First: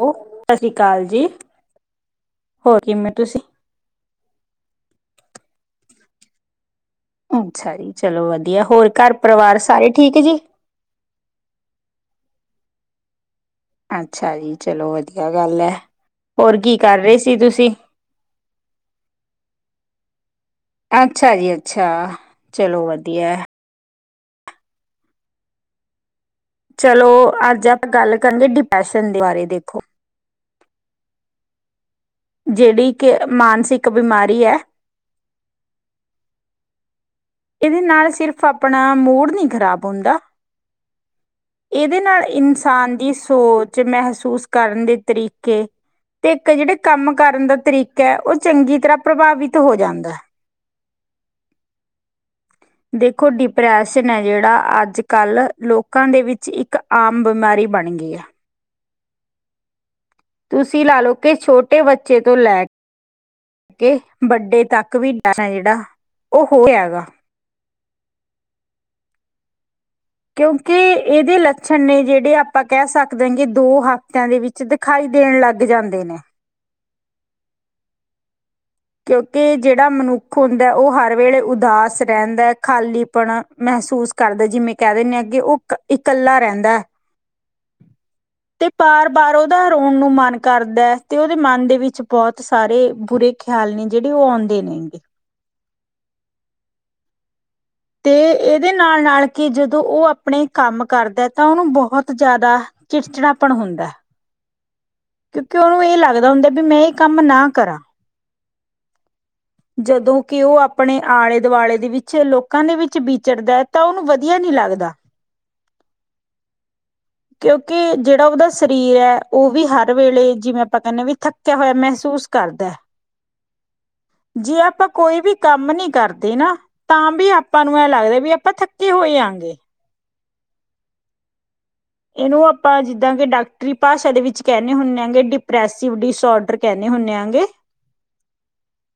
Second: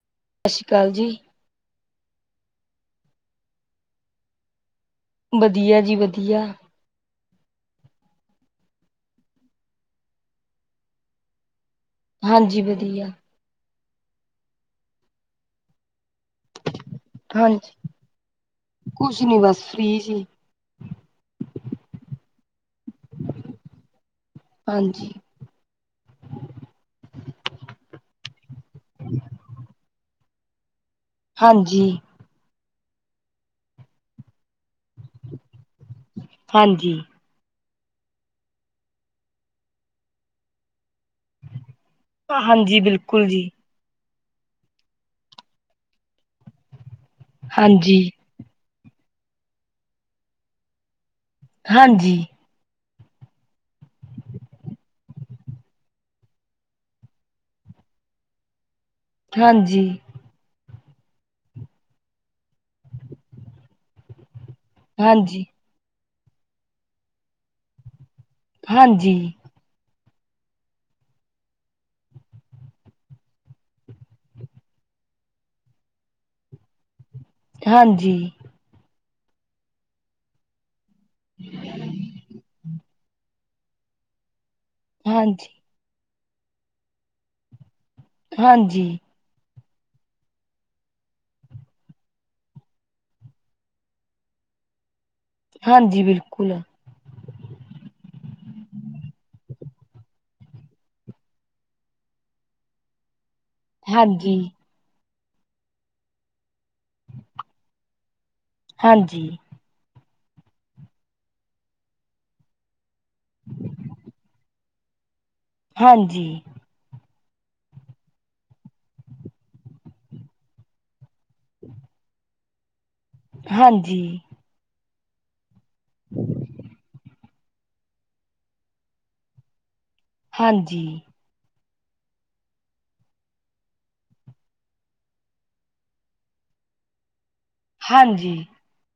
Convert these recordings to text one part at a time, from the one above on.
ਉਹ ਸਤਿ ਸ਼੍ਰੀ ਅਕਾਲ ਜੀ, ਹੋਰ ਕਿਵੇਂ ਤੁਸੀਂ? ਵਧੀਆ ਜੀ ਵਧੀਆ। ਅੱਛਾ ਜੀ ਚਲੋ ਵਧੀਆ, ਹੋਰ ਘਰ ਪਰਿਵਾਰ ਸਾਰੇ ਠੀਕ ਜੀ ਹਾਂਜੀ ਵਧੀਆ। ਅੱਛਾ ਜੀ, ਚਲੋ ਵਧੀਆ ਗੱਲ ਹੈ ਹੋਰ ਕੀ ਕਰ ਰਹੇ ਸੀ ਤੁਸੀਂ? ਹਾਂਜੀ ਕੁਛ ਨੀ, ਬਸ ਫ੍ਰੀ ਸੀ ਅੱਛਾ ਜੀ ਅੱਛਾ, ਚਲੋ ਵਧੀਆ। ਹਾਂਜੀ ਚਲੋ ਅੱਜ ਆਪਾਂ ਗੱਲ ਕਰਨਗੇ, ਡਿਪਰੈਸ਼ਨ ਦੇ ਬਾਰੇ ਦੇਖੋ ਹਾਂਜੀ। ਜਿਹੜੀ ਕਿ ਮਾਨਸਿਕ ਬਿਮਾਰੀ ਹੈ, ਹਾਂਜੀ- ਇਹਦੇ ਨਾਲ ਸਿਰਫ਼ ਆਪਣਾ ਮੂਡ ਨਹੀਂ ਖ਼ਰਾਬ ਹੁੰਦਾ, ਇਹਦੇ ਨਾਲ ਹਾਂਜੀ ਇਨਸਾਨ ਦੀ ਬਿਲਕੁਲ ਜੀ ਸੋਚ, 'ਚ ਮਹਿਸੂਸ ਕਰਨ ਦੇ ਤਰੀਕੇ ਤੇ ਇੱਕ ਜਿਹੜੇ ਕੰਮ ਕਰਨ ਦਾ ਹਾਂਜੀ ਤਰੀਕਾ ਹੈ ਉਹ ਚੰਗੀ ਤਰ੍ਹਾਂ ਪ੍ਰਭਾਵਿਤ ਹੋ ਜਾਂਦਾ ਹੈ। ਹਾਂਜੀ ਦੇਖੋ ਡਿਪਰੈਸ਼ਨ ਐ ਜਿਹੜਾ, ਅੱਜ-ਕੱਲ੍ਹ ਲੋਕਾਂ ਦੇ ਵਿੱਚ ਇੱਕ ਆਮ ਬਿਮਾਰੀ ਬਣ ਗੀ ਆ‌। ਹਾਂਜੀ। ਤੁਸੀਂ ਲਾ ਲਓ ਕਿ ਛੋਟੇ ਬੱਚੇ ਤੋਂ ਲੈ ਕੇ ਵੱਡੇ ਤੱਕ, ਇਕ ਵੀ ਡ ਹਾਂਜੀ ਜਿਹੜਾ ਉਹ ਹੋਇਆ ਗਾ। ਹਾਂਜੀ। ਕਿਉਂਕਿ ਇਹਦੇ ਲੱਛਣ ਨੇ ਜਿਹੜੇ ਆਪਾਂ ਕਹਿ ਸਕਦੇ ਹਾਂ ਕਿ ਦੋ ਹਫ਼ਤਿਆਂ ਦੇ ਵਿੱਚ ਵਿੱਚ ਦਿਖਾਈ ਦੇਣ ਲੱਗ ਜਾਂਦੇ ਨੇ ਹਾਂਜੀ- ਕਿਉਂਕਿ ਜਿਹੜਾ ਮਨੁੱਖ ਹੁੰਦਾ ਉਹ ਹਰ ਵੇਲੇ ਉਦਾਸ ਰਹਿੰਦਾ, ਖਾਲੀਪਣ ਮਹਿਸੂਸ ਕਰਦਾ, ਜਿਵੇਂ ਕਹਿ ਦਿੰਨੇ ਆ ਕਿ ਹਾਂਜੀ ਉਹ ਕ ਇਕੱਲਾ ਰਹਿੰਦਾ। ਤੇ ਹਾਂਜੀ ਪਾਰ ਬਾਰ ਉਹਦਾ ਰੋਣ ਨੂੰ ਮਨ ਕਰਦਾ ਹੈ ਤੇ ਉਹਦੇ ਮਨ ਦੇ ਵਿੱਚ ਬਹੁਤ ਸਾਰੇ ਬੁਰੇ ਖਿਆਲ ਨੇ ਜਿਹੜੇ ਉਹ ਆਉਂਦੇ ਨੇ ਗੇ- ਹਾਂਜੀ, ਬਿਲਕੁੱਲ। ਤੇ ਇਹਦੇ ਨਾਲ ਨਾਲ ਕਿ ਜਦੋਂ ਉਹ ਆਪਣੇ ਕੰਮ ਕਰਦਾ ਤਾਂ ਉਹਨੂੰ ਬਹੁਤ ਜ਼ਿਆਦਾ ਚਿੜਚੜਾਪਣ ਹੁੰਦਾ। ਹਾਂਜੀ। ਕਿਉਂਕਿ ਉਹਨੂੰ ਇਹ ਲੱਗਦਾ ਹੁੰਦਾ ਵੀ, ਮੈਂ ਇਹ ਕੰਮ ਨਾ ਕਰਾਂ ਹਾਂਜੀ। ਜਦੋਂ ਕਿ ਉਹ ਆਪਣੇ ਆਲੇ-ਦੁਆਲੇ ਦੇ ਵਿੱਚ ਲੋਕ ਕਾਂ ਦੇ ਵਿੱਚ ਬਿਚਰਦਾ ਐ ਤਾਂ ਉਹਨੂੰ ਵਧੀਆ ਨੀ ਲੱਗਦਾ। ਹਾਂਜੀ। ਕਿਉਂਕਿ ਜਿਹੜਾ ਉਹਦਾ ਸਰੀਰ ਹੈ ਉਹ ਵੀ ਹਰ ਵੇਲੇ ਜਿਵੇਂ ਆਪਾਂ ਕਹਿੰਦੇ ਵੀ ਥੱਕਿਆ ਹੋਇਆ ਮਹਿਸੂਸ ਕਰਦਾ ਹਾਂਜੀ। ਜੇ ਆਪਾਂ ਕੋਈ ਵੀ ਕੰਮ ਨੀ ਕਰਦੇ ਨਾ, ਤਾਂ ਵੀ ਆਪਾਂ ਨੂੰ ਇਹ ਲੱਗਦਾ ਵੀ ਆਪਾਂ ਥੱਕੇ ਹੋਏ ਆ ਗੇ। ਹਾਂਜੀ। ਇਹਨੂੰ ਆਪਾਂ ਜਿੱਦਾਂ ਕਿ ਡਾਕਟਰੀ ਭਾਸ਼ਾ ਦੇ ਵਿੱਚ ਕਹਿੰਨੇ ਹੁੰਨੇ ਆ ਗੇ ਡਿਪਰੈਸਿਵ ਡਿਸਓਡਰ। ਕਹਿੰਨੇ ਹੁੰਨੇ ਆ ਗੇ। ਹਾਂਜੀ।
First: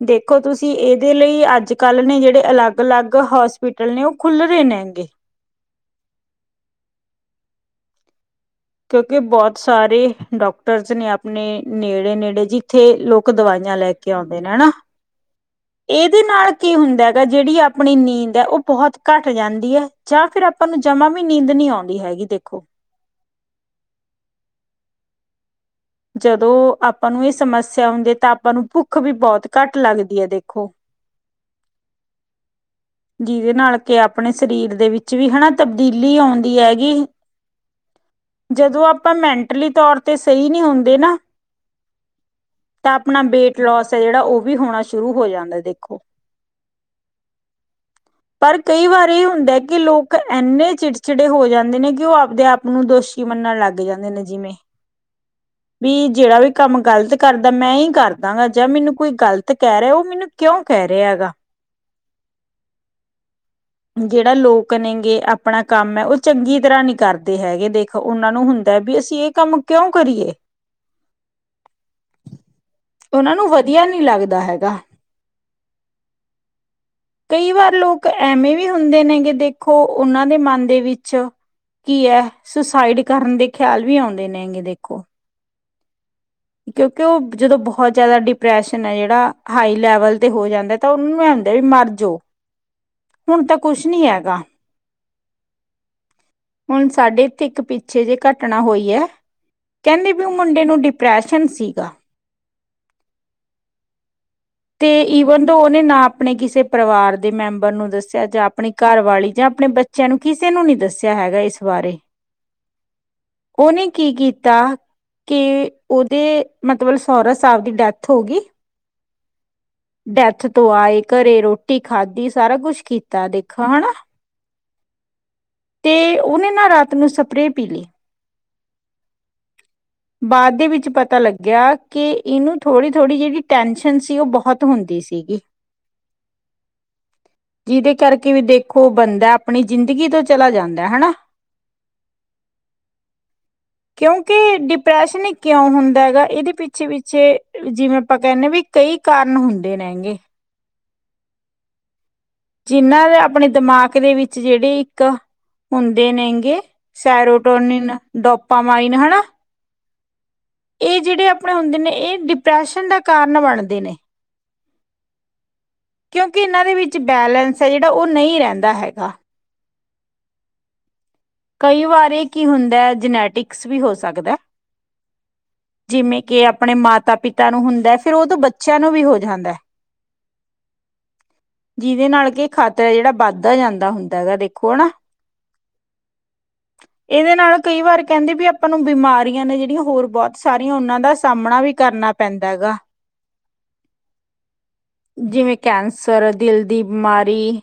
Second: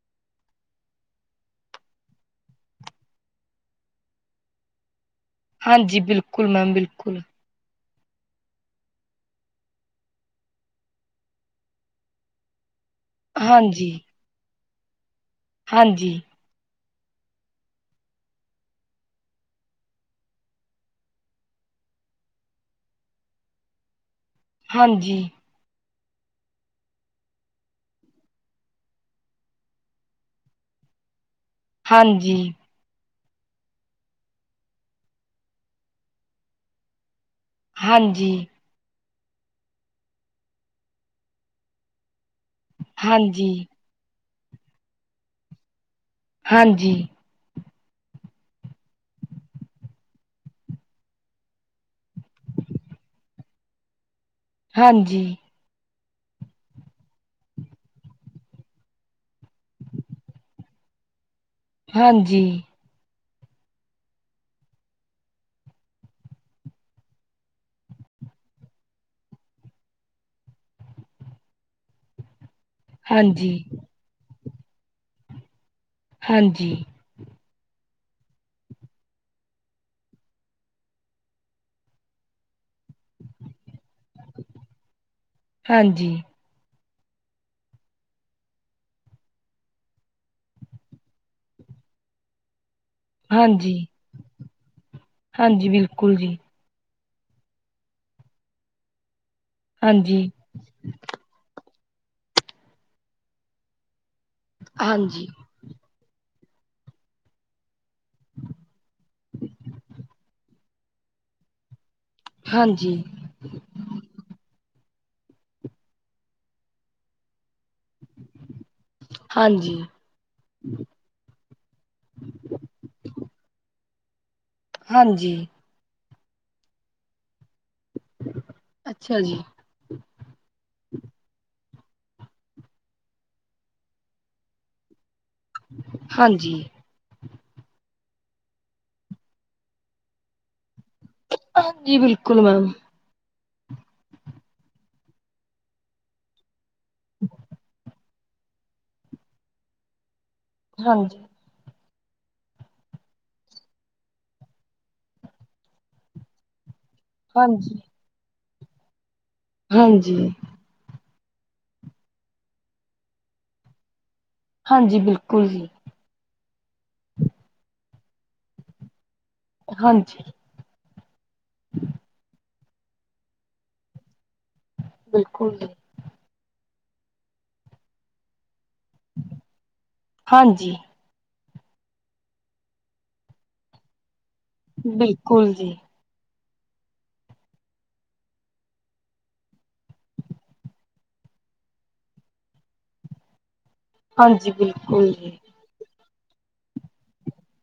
ਦੇਖੋ ਤੁਸੀਂ ਇਹਦੇ ਲਈ ਅੱਜ ਕੱਲ ਨੇ ਜਿਹੜੇ ਅਲੱਗ ਅਲੱਗ ਹੋਸਪਿਟਲ ਹੋਟਲ ਨੇ ਉਹ ਖੁੱਲ ਰਹੇ ਨੇ ਹੈਗੇ। ਹਾਂਜੀ ਬਿਲਕੁੱਲ ਮੈਮ ਬਿਲਕੁੱਲ। ਕਿਉਂਕਿ ਬਹੁਤ ਸਾਰੇ ਡਾਕਟਰਸ ਨੇ ਆਪਣੇ ਨੇੜੇ ਨੇੜੇ ਜਿੱਥੇ ਲੋਕ ਲੋਕ ਦਵਾਈਆਂ ਹਾਂਜੀ ਲੈ ਕੇ ਆਉਂਦੇ ਨੇ ਹਨਾ, ਹਾਂਜੀ ਇਹਦੇ ਨਾਲ ਕੀ ਹੁੰਦਾ ਹੈਗਾ ਜਿਹੜੀ ਆਪਣੀ ਨੀਂਦ ਹੈ ਉਹ ਬਹੁਤ ਘੱਟ ਜਾਂਦੀ ਹੈ ਜਾਂ ਫਿਰ- ਆਪਾਂ ਨੂੰ ਜਮਾ ਵੀ ਨੀਂਦ ਨੀ ਆਉਂਦੀ ਹੈਗੀ ਦੇਖੋ। ਹਾਂਜੀ। ਜਦੋਂ ਆਪਾਂ ਨੂੰ ਇਹ ਸਮੱਸਿਆ ਹੁੰਦੀ ਹੈ ਤਾਂ ਆਪਾਂ ਨੂੰ ਭੁੱਖ ਵੀ ਬਹੁਤ ਘੱਟ ਲੱਗਦੀ ਹੈ ਦੇਖੋ ਹਾਂਜੀ। ਜਿਹਦੇ ਨਾਲ ਕਿ ਆਪਣੇ ਸਰੀਰ ਦੇ ਵਿੱਚ ਵੀ ਹਨਾ ਤਬਦੀਲੀ ਆਉਂਦੀ ਹੈਗੀ ਹਾਂਜੀ। ਜਦੋਂ ਆਪਾਂ ਮੈਂਟਲੀ ਤੌਰ ਤੇ ਸਹੀ ਨਹੀਂ ਹੁੰਦੇ ਨਾ, ਤਾਂ ਆਪਣਾ ਹਾਂਜੀ ਵੇਟ ਲੋਸ ਐ ਜਿਹੜਾ ਉਹ ਵੀ ਹੋਣਾ ਸ਼ੁਰੂ ਹੋ ਜਾਂਦਾ ਦੇਖੋ। ਹਾਂਜੀ। ਪਰ ਕਈ ਵਾਰ ਇਹ ਹੁੰਦਾ ਕਿ ਲੋਕ ਇੰਨੇ ਚਿੜਚਿੜੇ ਹੋ ਜਾਂਦੇ ਨੇ, ਕਿ ਉਹ ਆਪਦੇ ਆਪ ਓਨੂੰ ਦੋਸ਼ੀ ਮੰਨਣ ਲੱਗ ਜਾਂਦੇ ਨੇ ਜਿਵੇਂ ਹਾਂਜੀ। ਵੀ ਜੇੜਾ ਵੀ ਕੰਮ ਗ਼ਲਤ ਕਰਦਾ, ਮੈਂ ਈ ਕਾਰਦਾ ਹ ਜਾਂ ਮੈਨੂੰ ਕੋਈ ਗ਼ਲਤ ਕੈ ਰੇਆ, ਓ ਮੈਨੂੰ ਕਯੋਂ ਕੈ ਰੇਆ ਏਗਾ ਹਾਂਜੀ। ਜੇੜਾ ਲੋਕ ਨੇ ਗੇ ਅਪਣਾ ਕਾੱਮ ਐ, ਓ ਚੰਗੀ ਤਰਾਂ ਨੀ ਕਰਦੇ ਹੈਗੇ ਦੇਖੋ ਉਨਾਂ ਨੂੰ ਹੁੰਦੈ ਵੀ ਅਸੀਂ ਇਹ ਕੰਮ ਕਯੋਂ ਕਰੀਏ ਓਨਾਂ ਨੂੰ ਹਾਂਜੀ ਵਦਿਆ ਨੀ ਲੱਗਦਾ ਹੈਗਾ। ਹਾਂਜੀ। ਕਈ ਵਾਰ ਲੋਕ ਐਵੇਂ ਵੀ ਹੁੰਦੇ ਨੇ ਗੇ ਦੇਖੋ, ਓਨਾਂ ਦੇ ਮਨ ਦੇ ਵਿੱਚ ਕੀ ਐ, ਸੁਸਾਈਡ ਕਰਨ ਦੇ ਖਿਆਲ ਵੀ ਆਓਂਦੇ ਨੇ ਗੇਂ ਦੇਖੋ ਹਾਂਜੀ। ਕਯੋਂਕਿ ਓ, ਜਦੋਂ ਬਹੋਤ ਜ਼ਿਆਦਾ ਡਿਪਰੈਸ਼ਨ ਐ ਜੇੜਾ ਹਾਈ ਲੈਵਲ ਤੇ ਹੋ ਜਾਂਦੈ ਤਾਂ ਓਨੂੰ ਐ ਹੁੰਦਾ ਵੀ ਮਰ ਜੋ। ਹਾਂਜੀ, ਹਾਂਜੀ ਬਿਲਕੁੱਲ ਜੀ। ਹੁਨ ਸਾਡੇ ਇੱਥੇ ਇੱਕ ਪਿੱਛੇ ਜੇ ਘਟਣਾ ਹੋਈ ਐ, ਕੈਨਦੇ ਵੀ ਓ ਹਾਂਜੀ ਮੁੰਡੇ ਨੂੰ ਡਿਪਰੈਸ਼ ਸ਼ਨ ਸੀਗਾ। ਤੇ ਹਾਂਜੀ ਈਵਨ ਦੋ ਓਨੇ ਨਾ ਅਪਣੇ ਕਿਸੇ ਪਰਿਵਾਰ ਦੇ ਮੈਂਬਰ ਨੂੰ ਦੱਸ ਦੱਸਿਆ ਜਾਂ, ਅਪਣੀ ਘਾੱਰ ਵਾਲੀ ਜਾਂ, ਅਪਣੇ ਬੱਚੇਆਂ ਨੂੰ, ਕਿਸੇ ਨੂੰ ਨੀ ਦੱਸੇਆ ਹੈਗਾ ਇਸ ਬਾਰੇ ਹਾਂਜੀ। ਓਨੇ ਕੀ ਕੀਤਾ ਕੀ ਓਦੇ ਮਤਬਲ ਸੌਰਾ ਸਾਬ ਦੀ ਡੈਥ ਹੋ ਗੀ ਹਾਂਜੀ। ਡੈਥ ਤੋਂ ਆਏ, ਘੱਰੇ ਰੋਟੀ ਖਾਦੀ ਸਾਰਾ ਕੁਛ ਕੀਤਾ ਦੇਖੋ ਹਣਾ ਹਾਂਜੀ। ਤੇ, ਓਨੇ ਨਾ ਰਾਤ ਨੂੰ ਸਪਰੇ ਪੀ ਲੀ ਅੱਛਾ ਜੀ। ਬਾਦ ਦੇ ਵਿੱਚ ਪਤਾ ਲੱਗੇਆ, ਕਿ ਇਨੂੰ ਥੋੜੀ-ਥੋੜੀ ਜਿਹੜੀ ਟੈਂਸ਼ਨ ਸ਼ਨ ਸੀ, ਓ ਬੋਹਤ ਹੁੰਦੀ ਸੀ ਗੀ ਹਾਂਜੀ। ਜਿਦੇ ਕਰਕੇ ਵੀ ਦੇਖੋ ਬੰਦਾ ਅਪਣੀ ਜ਼ਿਦੰਗੀ ਤੋਂ ਚਲਾ ਜਾਂਦੈ, ਹਣਾ ਹਾਂਜੀ, ਬਿਲਕੁਲ ਮੈਮ। ਕਯੋਂਕਿ ਡਿਪਰੈਸ਼ਨ ਈ ਕਯੋਂ ਹੁੰਦਾ ਹੈਗਾ, ਇਦੇ ਪਿ ਵਿੱਚੇ-ਵਿੱਚੇ, ਜਿਵੇਂ ਅਪਾਂ ਕੈਨੇ ਆ ਵਈ ਕਈ ਕਾਰਨ ਹੁੰਦੇ ਨੈਂ ਗੇ ਹਾਂਜੀ। ਜਿੰਨਾਂ ਦੇ ਅਪਣੇ ਦਿਮਾਕ ਦੇ ਵਿੱਚ ਜੇੜੇ ਇੱਕ, ਹੁੰਦੇ ਨੇੰਗੇ ਸੈਰੋ ਹਾਂਜੀ ਡੋਨਿਨ, ਡੋਪਾਮਾਈਨ ਹਣਾ ਹਾਂਜੀ। ਇਹ ਜੇੜੇ ਅਪਣੇ ਹੁੰਦੇ ਨੇ, ਏ ਡਿਪ੍ਰੈਸ਼ਨ ਦਾ ਕਾਰਨ ਬਣਦੇ ਨੇ। ਹਾਂਜੀ, ਬਿਲਕੁਲ ਜੀ। ਕਯੋਂਕਿ ਇਨਾਂ ਦੇ ਵਿੱਚ ਬੈਲੇੈਂਸ ਐ ਜੜਾ ਓ ਨਈ ਰੈਂਦਾ ਹੈਗਾ। ਹਾਂਜੀ। ਕਈ ਵਾਰੀ ਕੀ ਹੁੰਦਾ ਹੈ, ਜਨੈਟਿਕਸ ਵੀ ਹੋ ਸਕਦੈ। ਬਿਲਕੁਲ ਜੀ। ਜਿਮੇ ਕਿ ਅਪਣੇ ਮਾਤਾ-ਪਿਤਾ ਨੂੰ ਹੁੰਦੈ, ਫੇਰ ਓਦੋਂ ਬੱਚੇਆਂ ਨੂੰ ਵੀ ਹੋ ਜਾਂਦੈ। ਹਾਂਜੀ। ਜਿਦੇ ਨਾਲ ਕਿ ਖਾਤ ਐ ਜੜਾ ਬਾਦ ਓ ਜਾਂਦਾ ਹੁੰਦਾ ਹੈਗਾ ਦੇਖ ਬਿਲਕੁਲ ਜੀ। ਏਦੇ ਨਾਲ ਕਈ ਵਾਰ ਕੈਂਦੇ ਵੀ ਅਪਾਂ ਨੂੰ ਬਿਮਾਰੀਆਂ ਨੇ ਜੇੜੀਆਂ ਹੋਰ ਬੋਤ ਸਾਰੀਆਂ ਓਨਾਂ ਦਾ ਸਾਮਣਾ ਵੀ ਕਰਨਾ ਪੈਂਦਾ ਐਗਾ। ਹਾਂਜੀ ਬਿਲਕੁਲ ਜੀ। ਜਿਵੇਂ ਕੈਂਸਰ, ਦਿਲ ਦੀ ਬਿਮਾਰੀ।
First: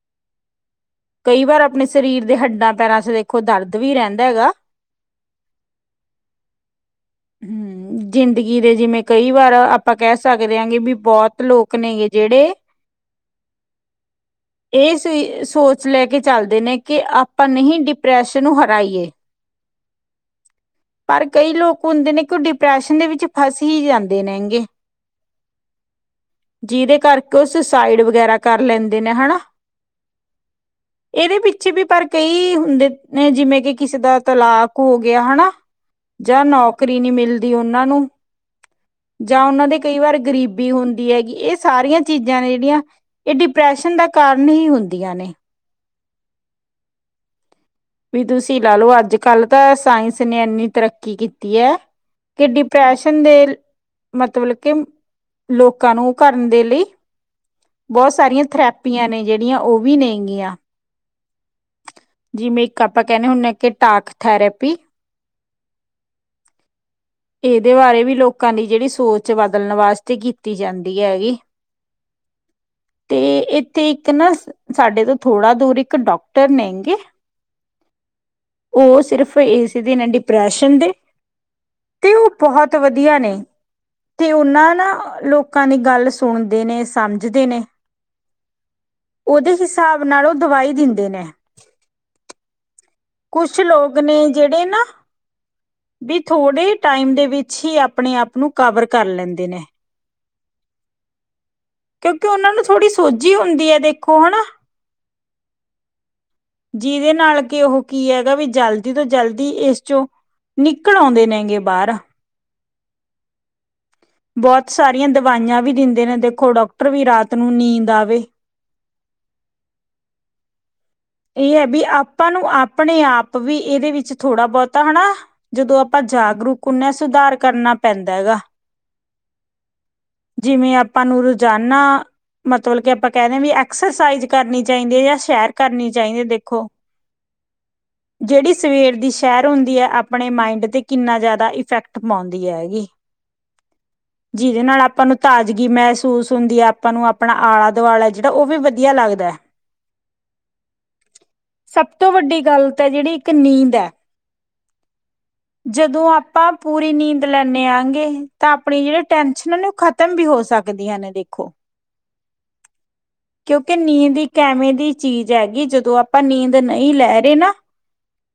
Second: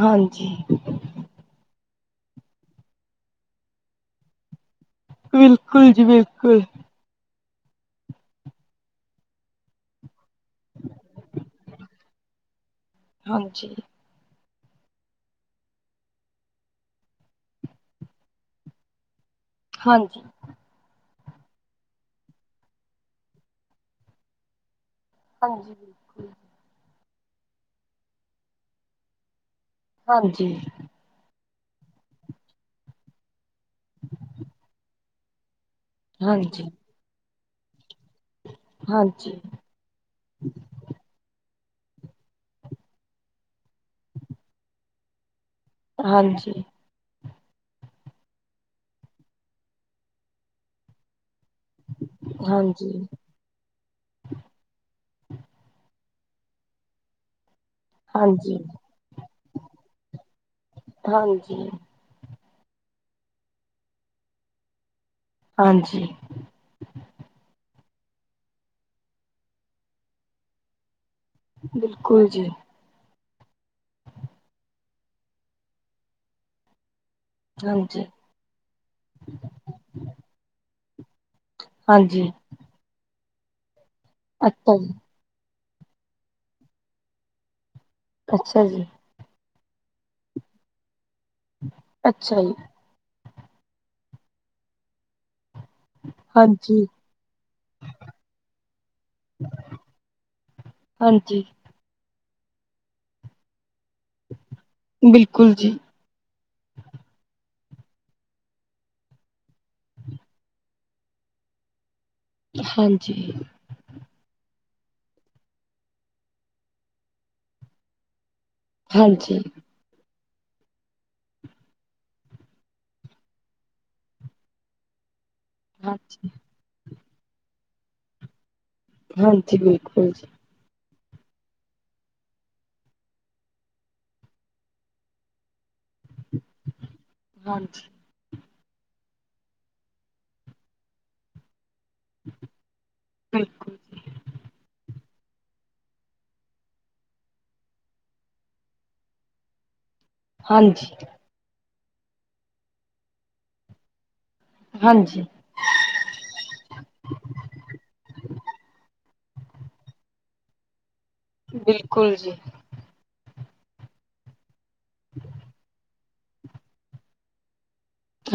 ਹਾਂਜੀ। ਕਈ ਵਾਰ ਆਪਣੇ ਸਰੀਰ ਦੇ ਹੱਡਾਂ ਪੈਰਾਂ ਚ ਦੇਖੋ। ਦਰਦ ਵੀ ਰਹਿੰਦਾ ਹੈਗਾ। ਬਿਲਕੁਲ ਜੀ ਬਿਲਕੁਲ। ਹੂੰ, ਜ਼ਿੰਦਗੀ ਦੇ ਜਿਵੇਂ ਕਈ ਵਾਰ। ਆਪਾਂ ਕਹਿ ਸਕਦੇ ਹਾਂ ਕੀ, ਵੀ ਬਹੁਤ ਲੋਕ ਨੇਗੇ ਜਿਹੜੇ ਹਾਂਜੀ ਇਹ ਸ ਸੋਚ ਲੈ ਕੇ ਚੱਲਦੇ ਨੇ ਕਿ, ਆਪਾਂ ਨਹੀਂ ਡਿਪਰੈਸ਼ਨ ਨੂੰ ਹਰਾਈ ਏ। ਹਾਂਜੀ। ਪਰ ਕਈ ਲੋਕ ਹੁੰਦੇ ਨੇ, ਕਿ ਉਹ ਡਿਪਰੈਸ਼ਨ ਦੇ ਵਿੱਚ ਫਸ ਹੀ ਜਾਂਦੇ ਨੇਗੇ। ਹਾਂਜੀ ਬਿਲਕੁਲ। ਜਿਹਦੇ ਕਰਕੇ ਉਹ ਸੁਸਾਈਡ ਵਗੈਰਾ ਕਰ ਲੈਂਦੇ ਨੇ ਹਨਾ। ਹਾਂਜੀ। ਇਹਦੇ ਪਿੱਛੇ ਵੀ ਪਰ ਕਈ ਹੁੰਦੇ ਨੇ, ਜਿਵੇਂ ਕਿ ਕਿਸੇ ਦਾ ਤਲਾਕ ਹੋ ਗਿਆ ਹਨਾ। ਜਾਂ ਹਾਂਜੀ, ਨੌਕਰੀ ਨੀ ਮਿਲਦੀ ਉਹਨਾਂ ਨੂੰ ਹਾਂਜੀ, ਜਾਂ ਉਹਨਾਂ ਦੇ ਕਈ ਵਾਰ ਗਰੀਬੀ ਹੁੰਦੀ ਹੈਗੀ। ਇਹ ਸਾਰੀਆਂ ਚੀਜ਼ਾਂ ਨੇ ਜਿਹੜੀਆਂ ਇਹ ਡਿਪ੍ਰੈਸ਼ਨ ਦਾ ਕਾਰਨ ਹੀ ਹੁੰਦੀਆਂ ਨੇ। ਹਾਂਜੀ। ਵੀ ਤੁਸੀਂ ਲਾ ਲੋ। ਅੱਜ ਕੱਲ ਤਾਂ ਸਾਇੰਸ ਨੇ ਇੰਨੀ ਤਰੱਕੀ ਕੀਤੀ। ਤੀ ਐ। ਤੇ ਹਾਂਜੀ, ਡਿਪ੍ਰੈਸ਼ਨ ਦੇ ਮਤਲਬ ਕਿ, ਲੋਕਾਂ ਨੂੰ ਕਰਨ ਦੇ ਲਈ ਬਹੁਤ ਸਾਰੀਆਂ ਹਾਂਜੀ, ਥਰੈਪੀਆਂ ਨੇ ਜਿਹੜੀਆਂ। ਉਹ ਵੀ ਨੇਗੀਆਂ। ਜਿਵੇਂ ਇੱਕ ਆਪਾਂ ਕਹਿੰਦੇ ਹੁੰਦੇ। ਕਿ ਟਾਕ ਥੈਰੇਪੀ ਹਾਂਜੀ। ਇਹਦੇ ਬਾਰੇ ਵੀ ਲੋਕਾਂ ਦੀ ਜਿਹੜੀ ਸੋਚ ਬਦਲਣ ਵਾਸਤੇ ਕੀਤੀ ਜਾਂਦੀ ਹੈਗੀ। ਬਿਲਕੁਲ ਜੀ। ਤੇ ਇੱਥੇ ਇੱਕ ਨਾ ਸਾਡੇ ਤੋਂ ਥੋੜਾ ਦੂਰ ਇੱਕ ਡਾਕਟਰ ਨੇਗੇ। ਹਾਂਜੀ। ਉਹ ਸਿਰਫ ਇਸ ਦੇ ਨੇ ਡਿਪਰੈਸ਼ਨ ਦੇ। ਤੇ ਉਹ ਹਾਂਜੀ। ਬਹੁਤ ਵਧੀਆ ਨੇ, ਤੇ ਅੱਛਾ ਉਹਨਾਂ ਜੀ, ਨਾ ਲੋਕ ਲੋਕਾਂ ਦੀ ਗੱਲ ਸੁਣਦੇ ਨੇ, ਸਮਝਦੇ ਨੇ ਅੱਛਾ ਜੀ। ਉਹਦੇ ਹਿਸਾਬ ਨਾਲ ਉਹ ਦਵਾਈ ਦਿੰਦੇ ਨੇ। ਅੱਛਾ ਜੀ। ਕੁਛ ਲੋਕ ਨੇ ਜਿਹੜੇ ਨਾ। ਵੀ ਥੋੜੇ ਹਾਂਜੀ, ਟਾਈਮ ਦੇ ਵਿੱਚ ਹੀ। ਆਪਣੇ ਆਪ ਨੂੰ ਕਵਰ ਕਰ ਲੈਂਦੇ ਨੇ। ਹਾਂਜੀ। ਕਿਉਂਕਿ ਉਹਨਾ ਨੂੰ ਥੋੜ੍ਹੀ ਸੋਝੀ ਹੁੰਦੀ ਹੈ ਦੇਖੋ ਹਨਾ। ਬਿਲਕੁਲ ਜੀ, ਜਿਹਦੇ ਨਾਲ ਕਿ ਉਹ ਕੀ ਹੈਗਾ ਵੀ, ਜਲਦੀ ਤੋਂ ਜਲਦੀ ਇਸ ਚੋਂ ਨਿਕਲ ਆਉਂਦੇ ਨੇਗੇ ਬਾਹਰ। ਹਾਂਜੀ। ਬਹੁਤ ਸਾਰੀਆਂ ਦਵਾਈਆਂ ਵੀ ਦਿੰਦੇ ਨੇ ਦੇਖੋ। ਡਾਕਟਰ ਵੀ ਰਾਤ ਨੂੰ ਨੀਂਦ ਆਵੇ। ਹਾਂਜੀ। ਇਹ ਹੈ ਬੀ ਆਪਾਂ ਨੂੰ ਆਪਣੇ ਆਪ ਵੀ ਇਹਦੇ ਵਿੱਚ ਥੋੜਾ ਬਹੁਤਾ ਹਨਾ। ਜਦੋਂ ਆਪਾਂ ਹਾਂਜੀ, ਜਾਗਰੂਕ ਹੁਨੇ ਆ ਸੁਧਾਰ ਕਰਨਾ ਪੈਂਦਾ ਹੈਗਾ। ਹਾਂਜੀ ਬਿਲਕੁਲ ਜੀ। ਜਿਵੇਂ ਆਪਾਂ ਨੂੰ ਰੋਜਾਨਾ। ਮਤਲਬ ਕਿ ਆਪਾਂ ਕਹਿੰਦੇ ਹਾਂ ਵੀ। ਐਕਸਰਸਾਈਜ਼ ਕਰਨੀ ਚਾਹੀਦੀ ਹੈ ਜਾਂ ਸ਼ੈਰ ਕਰਨੀ ਚਾਹੀਦੀ ਦੇਖੋ। ਹਾਂਜੀ, ਜਿਹੜੀ ਸਵੇਰ ਦੀ ਸੈਰ ਹੁੰਦੀ ਹੈ ਆਪਣੇ ਮਾਇੰਡ ਤੇ ਕਿੰਨਾ ਜ਼ਿਆਦਾ ਇਫੈਕਟ। ਪਾਉਂਦੀ ਹੈਗੀ ਬਿਲਕੁਲ ਜੀ, ਜਿਹਦੇ ਨਾਲ ਆਪਾਂ ਨੂੰ। ਤਾਜ਼ਗੀ ਮਹਿਸੂਸ ਹੁੰਦੀ ਹੈ ਆਪਾਂ ਨੂੰ ਆਪਣਾ ਆਲਾ ਦੁਆਲਾ ਜਿਹੜਾ ਉਹ ਵੀ ਵਧੀਆ ਲੱਗਦਾ। ਹਾਂਜੀ ਸਭ ਤੋਂ ਵੱਡੀ ਗੱਲ ਤਾਂ ਜਿਹੜੀ ਇੱਕ ਨੀਂਦ ਹੈ। ਹਾਂਜੀ ਜਦੋਂ ਆਪਾਂ ਪੂਰੀ ਨੀਂਦ ਲੈਦੇ ਆਗੇ ਤਾਂ ਆਪਣੀ ਜਿਹੜੀ ਟੈਨਸ਼ਨ ਉਹ ਖਤਮ। ਖ਼ਤਮ ਵੀ ਹੋ ਸਕਦੀਆਂ ਨੇ ਦੇਖੋ। ਬਿਲਕੁਲ ਜੀ। ਕਿਉਂਕਿ ਨੀਂਦ ਇੱਕ ਐਵੇਂ ਦੀ ਚੀਜ਼ ਹੈਗੀ ਜਦੋਂ ਆਪਾਂ ਨੀਂਦ ਨਹੀਂ ਲੈ ਰਹੇ ਨਾ।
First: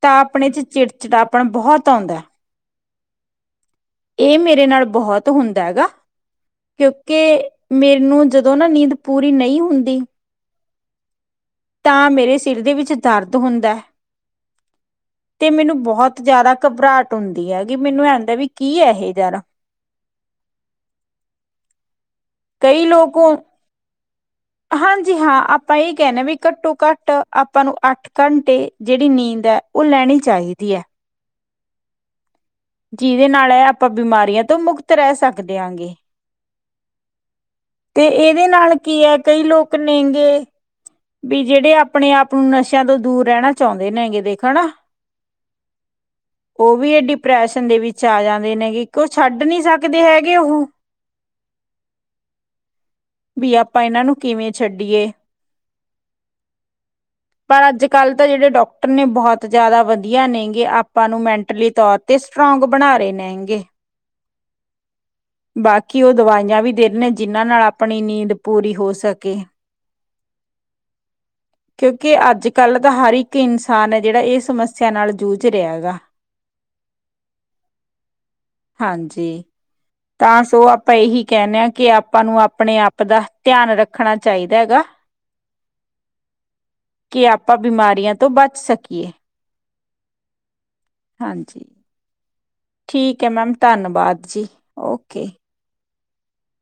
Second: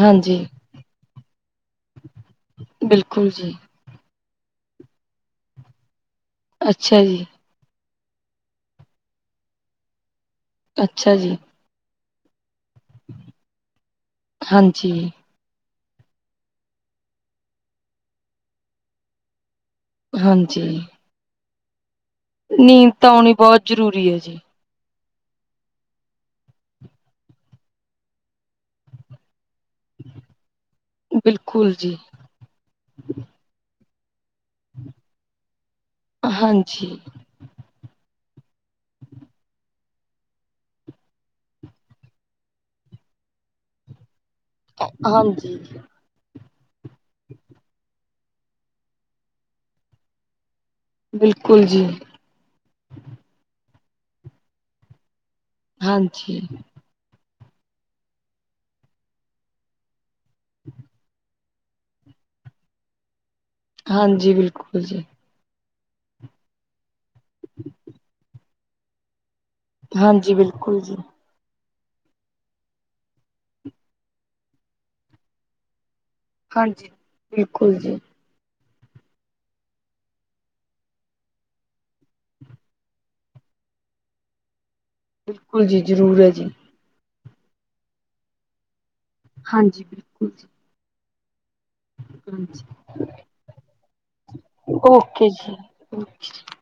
ਤਾਂ ਆਪਣੇ ਚ ਚਿੜਚਿੜਾਪਣ ਬਹੁਤ ਆਉਂਦਾ। ਬਿਲਕੁਲ ਜੀ। ਇਹ ਮੇਰੇ ਨਾਲ ਬਹੁਤ ਹੁੰਦਾ ਹੈਗਾ ਅੱਛਾ ਜੀ, ਕਿਉਂਕਿ। ਮੈਂਨੂੰ ਜਦੋਂ ਨਾ ਨੀਂਦ ਪੂਰੀ ਨਹੀਂ ਹੁੰਦੀ। ਅੱਛਾ ਜੀ। ਤਾਂ ਮੇਰੇ ਸਿਰ ਦੇ ਵਿੱਚ ਦਰਦ ਹੁੰਦਾ ਹੈ। ਹਾਂਜੀ। ਤੇ ਮੈਨੂੰ ਬਹੁਤ ਜ਼ਿਆਦਾ ਘਬਰਾਹਟ ਹੁੰਦੀ ਹੈਗੀ ਮੈਨੂੰ ਇਹ ਹੁੰਦਾ ਵੀ ਕੀ ਹੈ ਇਹ ਯਾਰ। ਹਾਂਜੀ। ਕਈ ਨੀਂਦ ਤਾਂ ਲੋਕ ਆਉਣੀ ਬਹੁਤ ਜ਼ਰੂਰੀ ਹੈ ਜੀ। ਹਾਂਜੀ ਹਾਂ, ਆਪਾਂ ਇਹ ਕਹਿਿੰਣੇ ਹ ਵੀ ਘੱਟੋ ਘੱਟ ਆਪਾਂ ਨੂੰ ਅੱਠ ਘੰਟੇ ਜਿਹੜੀ ਨੀਂਦ ਹੈ। ਉਹ ਲੈਣੀ ਚਾਹੀਦੀ ਹੈ। ਬਿਲਕੁਲ ਜੀ। ਜਿਹਦੇ ਨਾਲ ਹੈ ਆਪਾਂ ਬਿਮਾਰੀਆਂ ਤੋਂ ਮੁਕਤ ਰਹਿ ਸਕਦੇ ਹਾਂ ਗੇ। ਹਾਂਜੀ ਤੇ ਇਹਦੇ ਨਾਲ ਕੀ ਹੈ ਕਈ ਲੋਕ ਨੇਗੇ। ਵੀ ਜਿਹੜੇ ਆਪਣੇ ਆਪ ਨੂੰ ਨਸ਼ਿਆਂ ਤੋਂ ਦੂਰ ਰਹਿਣਾ ਚਾਹੁੰਦੇ ਨੇ ਹੈਗੇ ਦੇਖ ਹੈ ਨਾ। ਹਾਂਜੀ। ਉਹ ਵੀ ਇਹ ਡਿਪਰੈਸ਼ਨ ਦੇ ਵਿੱਚ ਆ ਜਾਂਦੇ ਨੇਗੇ ਕਿਉ ਛੱਡ ਨੀ ਸਕਦੇ ਹੈਗੇ ਉਹ। ਬਿਲਕੁਲ ਜੀ। ਵੀ ਆਪਾਂ ਇਹਨਾਂ ਨੂੰ ਕਿਵੇਂ ਛੱਡੀਏ। ਹਾਂਜੀ। ਪਰ ਅੱਜ ਕੱਲ੍ਹ ਤਾਂ ਜਿਹੜੇ ਡਾਕਟਰ ਨੇ ਬਹੁਤ। ਜ਼ਿਆਦਾ ਵਧੀਆ ਨੇ ਗੇ ਆਪਾਂ ਨੂੰ ਮੈਂਟਲੀ ਤੌਰ ਤੇ ਸਟਰੋਂਗ ਬਣਾ ਰਹੇ ਨੇ ਗੇ। ਹਾਂਜੀ, ਬਿਲਕੁਲ ਜੀ। ਬਾਕੀ ਉਹ ਦਵਾਈਆਂ ਵੀ ਦਿੰਨੇ ਜਿਨ੍ਹਾਂ ਨਾਲ ਆਪਣੀ ਨੀਂਦ ਪੂਰੀ ਹੋ ਸਕੇ। ਹਾਂਜੀ, ਬਿਲਕੁਲ ਜੀ। ਕਿਉਂਕਿ ਅੱਜ ਕੱਲ੍ਹ ਦਾ ਹਰ ਇੱਕ ਇਨਸਾਨ ਹੈ ਜਿਹੜਾ ਇਹ ਸਮੱਸਿਆ ਨਾਲ ਜੂਝ ਰਿਹਾ ਹੈਗਾ। ਹਾਂਜੀ, ਬਿਲਕੁਲ ਜੀ। ਹਾਂਜੀ, ਤਾਂ ਸੋ ਆਪਾਂ ਇਹੀ ਕਹਿਣੇ ਹਾਂ ਕਿ ਆਪਾ। ਆਪਾਂ ਨੂੰ ਆਪਣੇ ਆਪ ਦਾ ਧਿਆਨ ਰੱਖਣਾ ਚਾਹੀਦਾ ਹੈਗਾ। ਬਿਲਕੁਲ ਜੀ, ਜ਼ਰੂਰ ਹੈ ਜੀ। ਕਿ ਆਪਾਂ ਬਿਮਾਰੀਆਂ ਤੋਂ ਬਚ ਸਕੀਏ। ਹਾਂਜੀ, ਬਿਲਕੁਲ ਜੀ। ਹਾਂਜੀ, ਹਾਂਜੀ। ਠੀਕ ਹੈ, ਮੈਮ ਧੰਨਵਾਦ ਜੀ, ਓਕੇ। [inaudible]